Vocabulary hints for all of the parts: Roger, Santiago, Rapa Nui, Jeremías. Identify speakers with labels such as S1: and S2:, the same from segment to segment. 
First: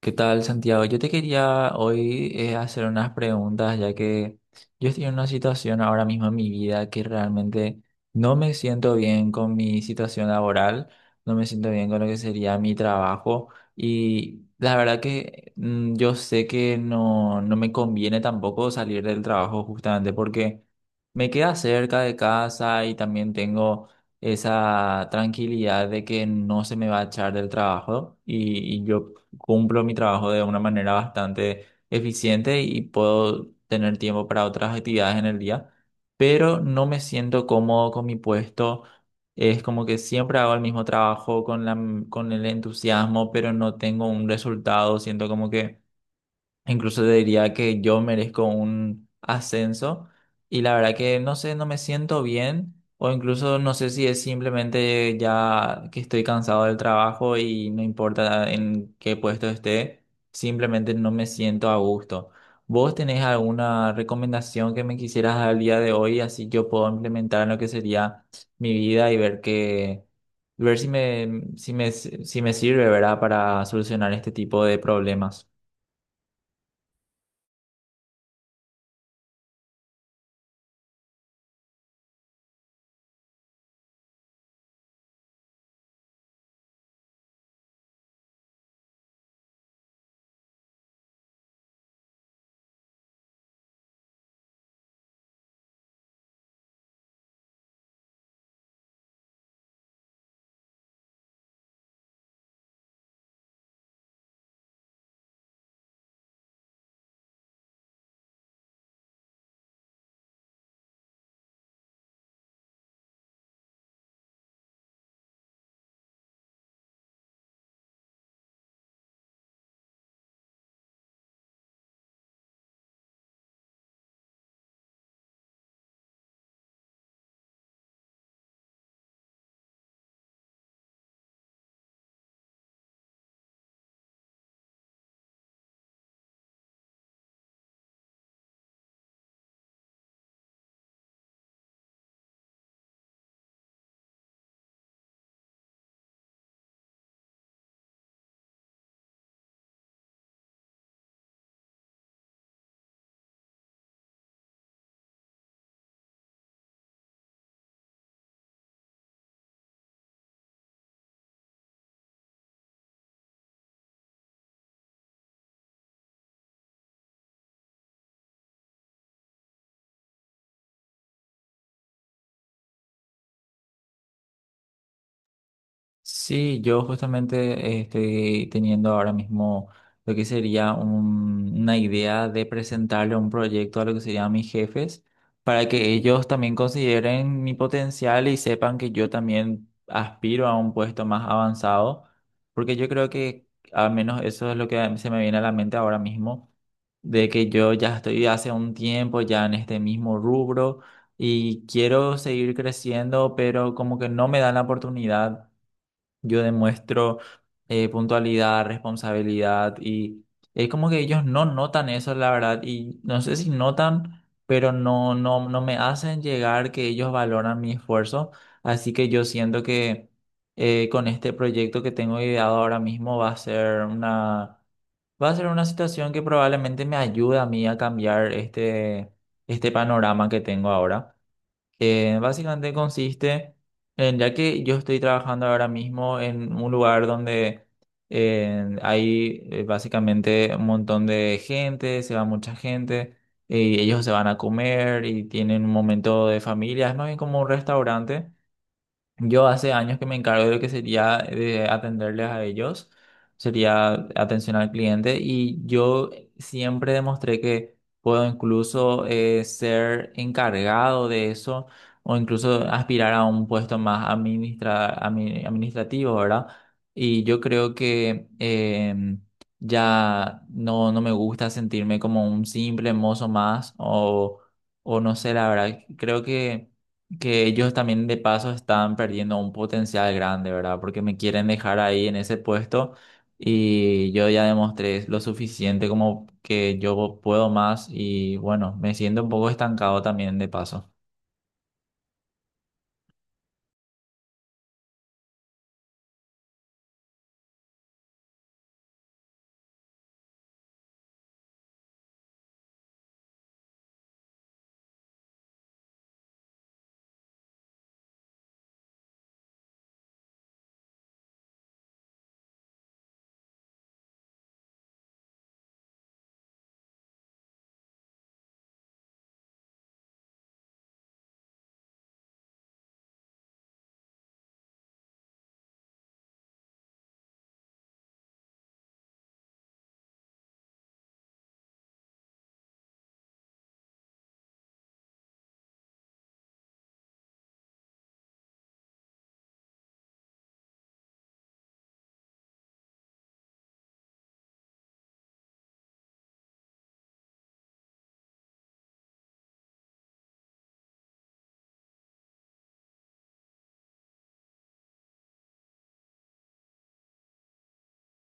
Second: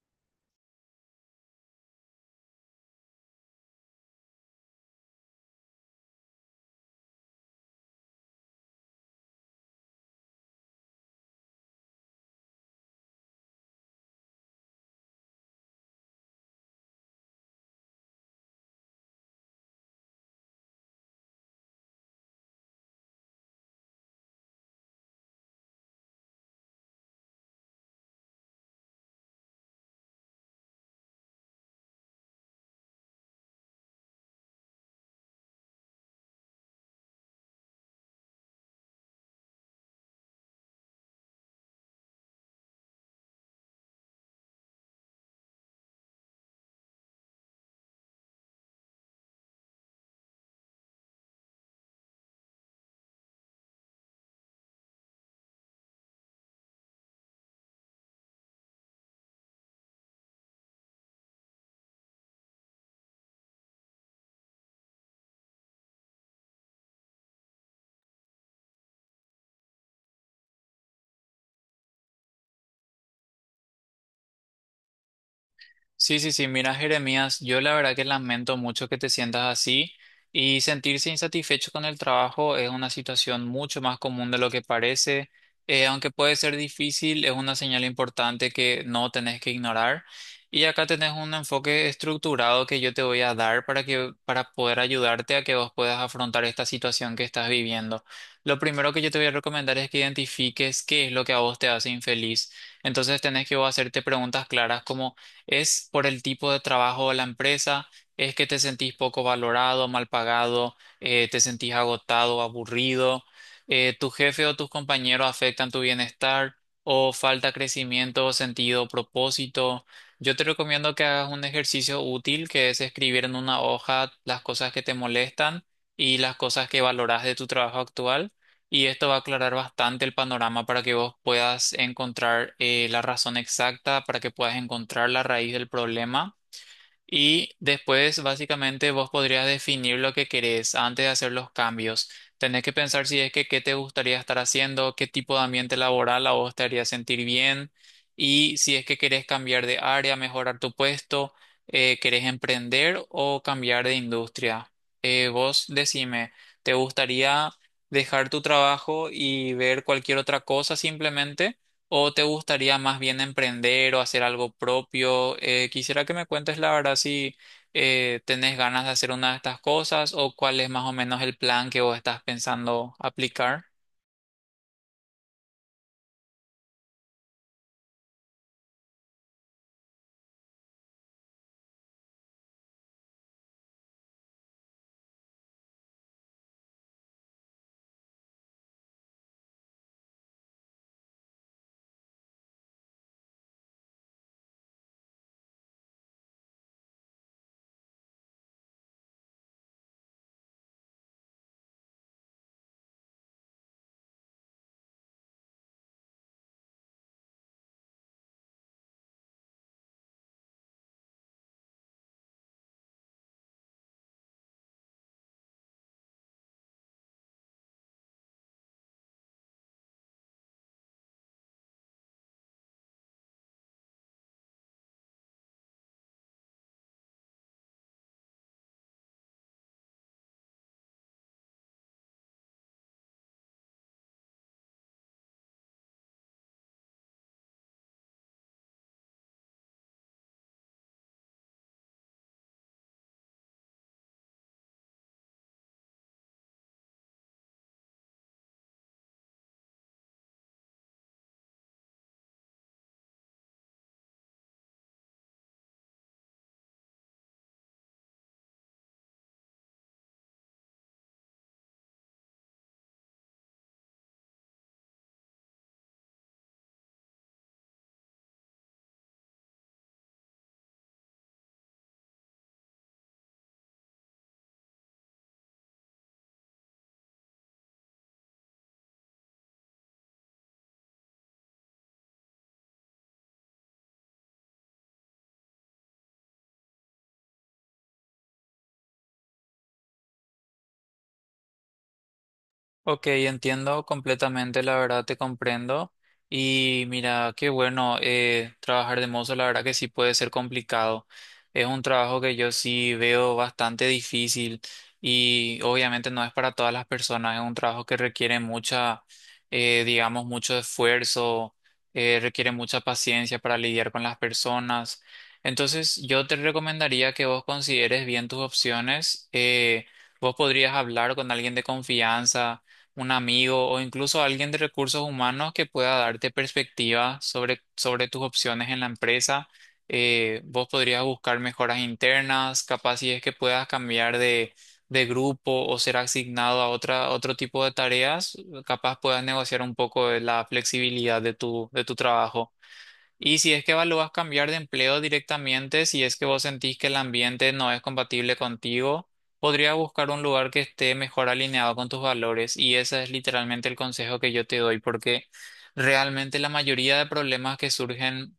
S1: ¿Qué tal, Santiago? Yo te quería hoy hacer unas preguntas, ya que yo estoy en una situación ahora mismo en mi vida que realmente no me siento bien con mi situación laboral, no me siento bien con lo que sería mi trabajo. Y la verdad que yo sé que no, no me conviene tampoco salir del trabajo justamente porque me queda cerca de casa y también tengo esa tranquilidad de que no se me va a echar del trabajo, y yo cumplo mi trabajo de una manera bastante eficiente y puedo tener tiempo para otras actividades en el día, pero no me siento cómodo con mi puesto. Es como que siempre hago el mismo trabajo con con el entusiasmo, pero no tengo un resultado. Siento como que incluso te diría que yo merezco un ascenso. Y la verdad que no sé, no me siento bien, o incluso no sé si es simplemente ya que estoy cansado del trabajo y no importa en qué puesto esté, simplemente no me siento a gusto. ¿Vos tenés alguna recomendación que me quisieras dar al día de hoy, así yo puedo implementar en lo que sería mi vida y ver que ver si me sirve, ¿verdad?, para solucionar este tipo de problemas?
S2: Sí, sí, sí, mira, Jeremías, yo la verdad que lamento mucho que te sientas así y sentirse insatisfecho con el trabajo es una situación mucho más común de lo que parece. Aunque puede ser difícil, es una señal importante que no tenés que ignorar. Y acá tenés un enfoque estructurado que yo te voy a dar para poder ayudarte a que vos puedas afrontar esta situación que estás viviendo. Lo primero que yo te voy a recomendar es que identifiques qué es lo que a vos te hace infeliz. Entonces tenés que vos hacerte preguntas claras como: ¿es por el tipo de trabajo de la empresa? ¿Es que te sentís poco valorado, mal pagado? ¿Te sentís agotado, aburrido? ¿Tu jefe o tus compañeros afectan tu bienestar? ¿O falta crecimiento, sentido, propósito? Yo te recomiendo que hagas un ejercicio útil que es escribir en una hoja las cosas que te molestan y las cosas que valoras de tu trabajo actual, y esto va a aclarar bastante el panorama para que vos puedas encontrar la razón exacta, para que puedas encontrar la raíz del problema. Y después, básicamente, vos podrías definir lo que querés antes de hacer los cambios. Tenés que pensar si es que qué te gustaría estar haciendo, qué tipo de ambiente laboral a vos te haría sentir bien, y si es que querés cambiar de área, mejorar tu puesto, querés emprender o cambiar de industria. Vos decime, ¿te gustaría dejar tu trabajo y ver cualquier otra cosa simplemente? ¿O te gustaría más bien emprender o hacer algo propio? Quisiera que me cuentes la verdad si tenés ganas de hacer una de estas cosas o cuál es más o menos el plan que vos estás pensando aplicar.
S1: Sí, yo justamente estoy teniendo ahora mismo lo que sería una idea de presentarle un proyecto a lo que serían mis jefes, para que ellos también consideren mi potencial y sepan que yo también aspiro a un puesto más avanzado, porque yo creo que al menos eso es lo que se me viene a la mente ahora mismo, de que yo ya estoy hace un tiempo ya en este mismo rubro y quiero seguir creciendo, pero como que no me dan la oportunidad. Yo demuestro puntualidad, responsabilidad, y es como que ellos no notan eso, la verdad, y no sé si notan, pero no, no, no me hacen llegar que ellos valoran mi esfuerzo, así que yo siento que, con este proyecto que tengo ideado ahora mismo, va a ser una situación que probablemente me ayude a mí a cambiar este panorama que tengo ahora, que básicamente consiste en, ya que yo estoy trabajando ahora mismo en un lugar donde, hay básicamente un montón de gente, se va mucha gente, y ellos se van a comer y tienen un momento de familia, es más bien como un restaurante. Yo hace años que me encargo de lo que sería de atenderles a ellos, sería atención al cliente, y yo siempre demostré que puedo incluso ser encargado de eso, o incluso aspirar a un puesto más administrativo, ¿verdad? Y yo creo que ya no, no me gusta sentirme como un simple mozo más, o no sé, la verdad, creo que ellos también de paso están perdiendo un potencial grande, ¿verdad? Porque me quieren dejar ahí en ese puesto y yo ya demostré lo suficiente como que yo puedo más y, bueno, me siento un poco estancado también de paso.
S2: Ok, entiendo completamente, la verdad te comprendo. Y mira, qué bueno, trabajar de mozo, la verdad que sí puede ser complicado. Es un trabajo que yo sí veo bastante difícil y obviamente no es para todas las personas, es un trabajo que requiere digamos, mucho esfuerzo, requiere mucha paciencia para lidiar con las personas. Entonces, yo te recomendaría que vos consideres bien tus opciones. Vos podrías hablar con alguien de confianza, un amigo o incluso alguien de recursos humanos que pueda darte perspectiva sobre tus opciones en la empresa. Vos podrías buscar mejoras internas, capaz si es que puedas cambiar de grupo o ser asignado a otro tipo de tareas, capaz puedas negociar un poco de la flexibilidad de de tu trabajo. Y si es que lo vas a cambiar de empleo directamente, si es que vos sentís que el ambiente no es compatible contigo, podrías buscar un lugar que esté mejor alineado con tus valores. Y ese es literalmente el consejo que yo te doy, porque realmente la mayoría de problemas que surgen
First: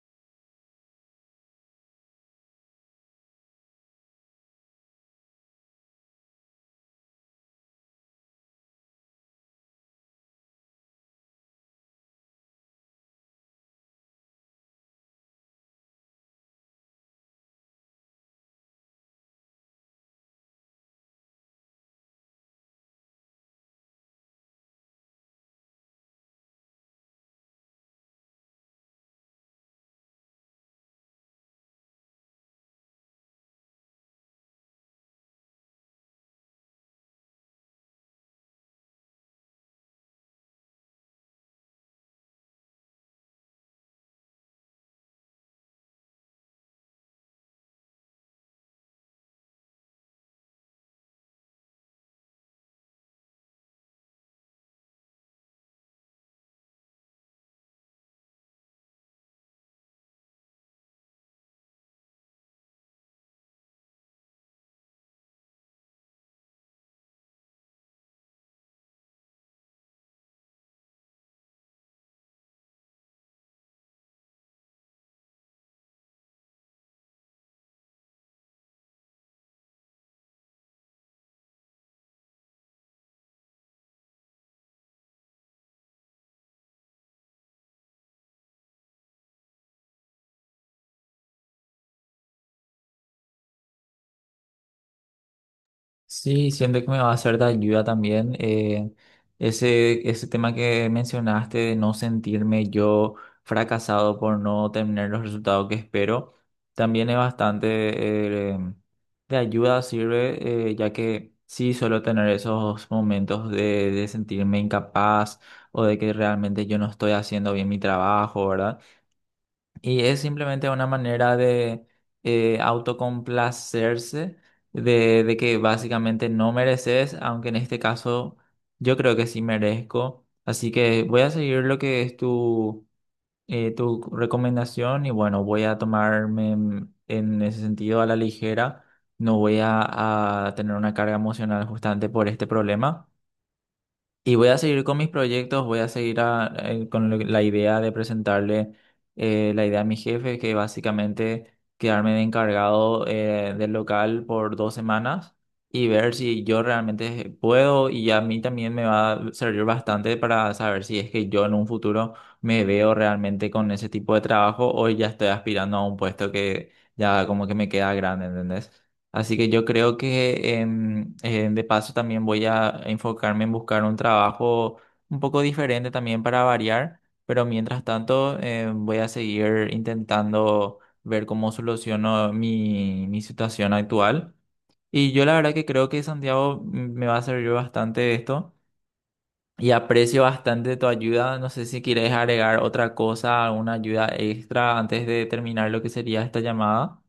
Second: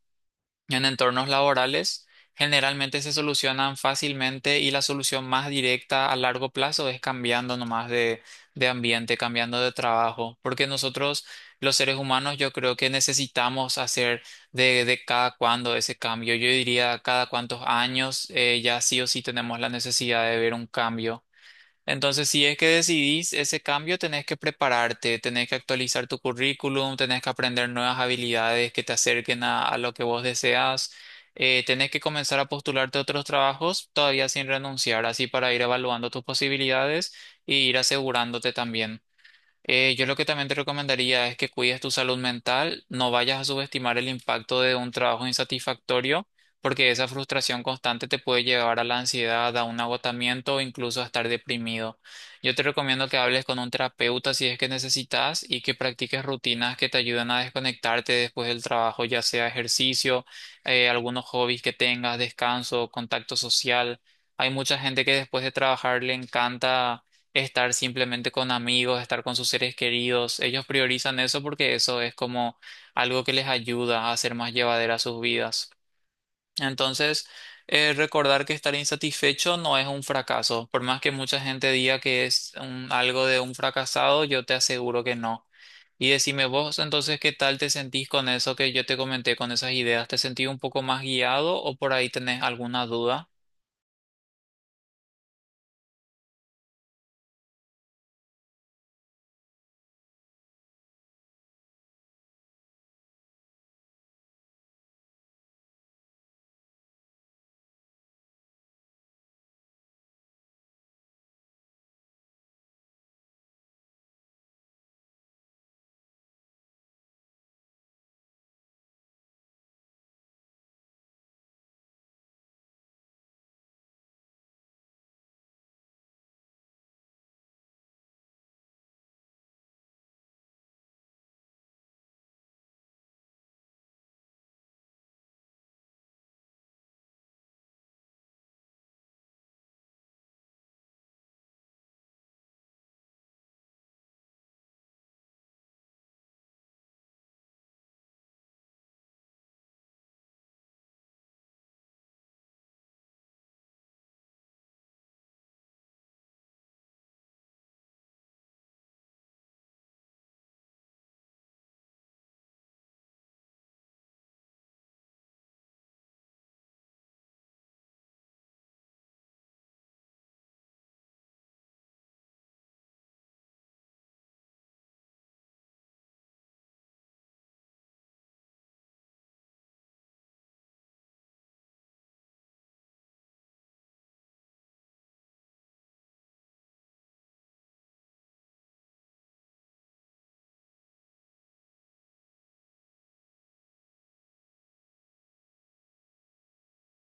S2: en entornos laborales, generalmente se solucionan fácilmente y la solución más directa a largo plazo es cambiando nomás de ambiente, cambiando de trabajo, porque nosotros, los seres humanos, yo creo que necesitamos hacer de cada cuándo ese cambio. Yo diría cada cuántos años ya sí o sí tenemos la necesidad de ver un cambio. Entonces, si es que decidís ese cambio, tenés que prepararte, tenés que actualizar tu currículum, tenés que aprender nuevas habilidades que te acerquen a lo que vos deseas, tenés que comenzar a postularte a otros trabajos todavía sin renunciar, así para ir evaluando tus posibilidades e ir asegurándote también. Yo lo que también te recomendaría es que cuides tu salud mental, no vayas a subestimar el impacto de un trabajo insatisfactorio, porque esa frustración constante te puede llevar a la ansiedad, a un agotamiento o incluso a estar deprimido. Yo te recomiendo que hables con un terapeuta si es que necesitas y que practiques rutinas que te ayuden a desconectarte después del trabajo, ya sea ejercicio, algunos hobbies que tengas, descanso, contacto social. Hay mucha gente que después de trabajar le encanta estar simplemente con amigos, estar con sus seres queridos. Ellos priorizan eso porque eso es como algo que les ayuda a hacer más llevadera sus vidas. Entonces, recordar que estar insatisfecho no es un fracaso. Por más que mucha gente diga que es algo de un fracasado, yo te aseguro que no. Y decime vos, entonces, ¿qué tal te sentís con eso que yo te comenté, con esas ideas? ¿Te sentís un poco más guiado o por ahí tenés alguna duda?
S1: Sí, siento que me va a ser de ayuda también ese tema que mencionaste, de no sentirme yo fracasado por no tener los resultados que espero. También es bastante, de ayuda, sirve, ya que sí suelo tener esos momentos de sentirme incapaz, o de que realmente yo no estoy haciendo bien mi trabajo, ¿verdad? Y es simplemente una manera de, autocomplacerse, de que básicamente no mereces, aunque en este caso yo creo que sí merezco. Así que voy a seguir lo que es tu recomendación y, bueno, voy a tomarme, en ese sentido, a la ligera. No voy a tener una carga emocional justamente por este problema. Y voy a seguir con mis proyectos, voy a seguir la idea de presentarle, la idea a mi jefe, que básicamente quedarme de encargado del local por 2 semanas, y ver si yo realmente puedo, y a mí también me va a servir bastante para saber si es que yo en un futuro me veo realmente con ese tipo de trabajo, o ya estoy aspirando a un puesto que ya como que me queda grande, ¿entendés? Así que yo creo que, de paso, también voy a enfocarme en buscar un trabajo un poco diferente también para variar, pero mientras tanto voy a seguir intentando ver cómo soluciono mi situación actual. Y yo, la verdad, que creo que, Santiago, me va a servir bastante esto, y aprecio bastante tu ayuda. No sé si quieres agregar otra cosa, alguna ayuda extra antes de terminar lo que sería esta llamada.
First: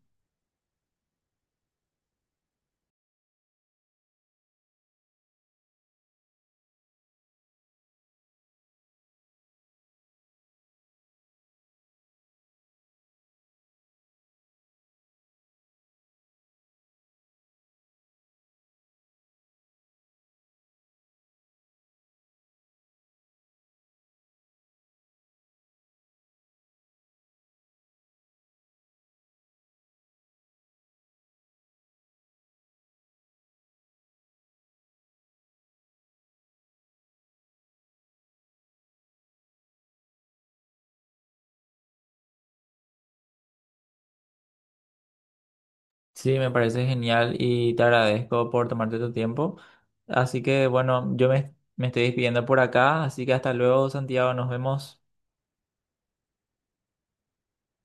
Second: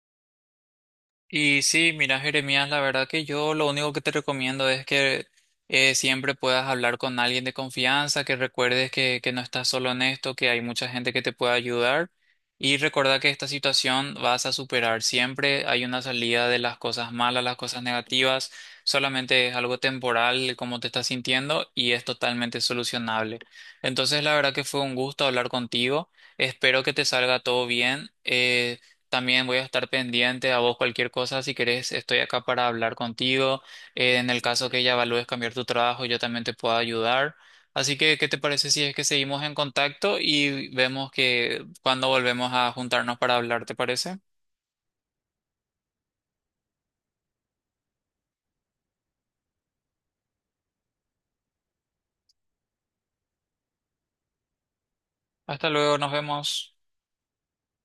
S2: Y sí, mira, Jeremías, la verdad que yo lo único que te recomiendo es que siempre puedas hablar con alguien de confianza, que recuerdes que no estás solo en esto, que hay mucha gente que te puede ayudar y recordar que esta situación vas a superar. Siempre hay una salida de las cosas malas, las cosas negativas, solamente es algo temporal como te estás sintiendo y es totalmente solucionable. Entonces, la verdad que fue un gusto hablar contigo. Espero que te salga todo bien. También voy a estar pendiente a vos cualquier cosa. Si querés, estoy acá para hablar contigo. En el caso que ya evalúes cambiar tu trabajo, yo también te puedo ayudar. Así que, ¿qué te parece si es que seguimos en contacto y vemos que cuando volvemos a juntarnos para hablar, ¿te parece?
S1: Sí, me parece genial y te agradezco por tomarte tu tiempo. Así que bueno, yo me estoy despidiendo por acá, así que hasta luego, Santiago, nos vemos.
S2: Hasta luego, nos vemos.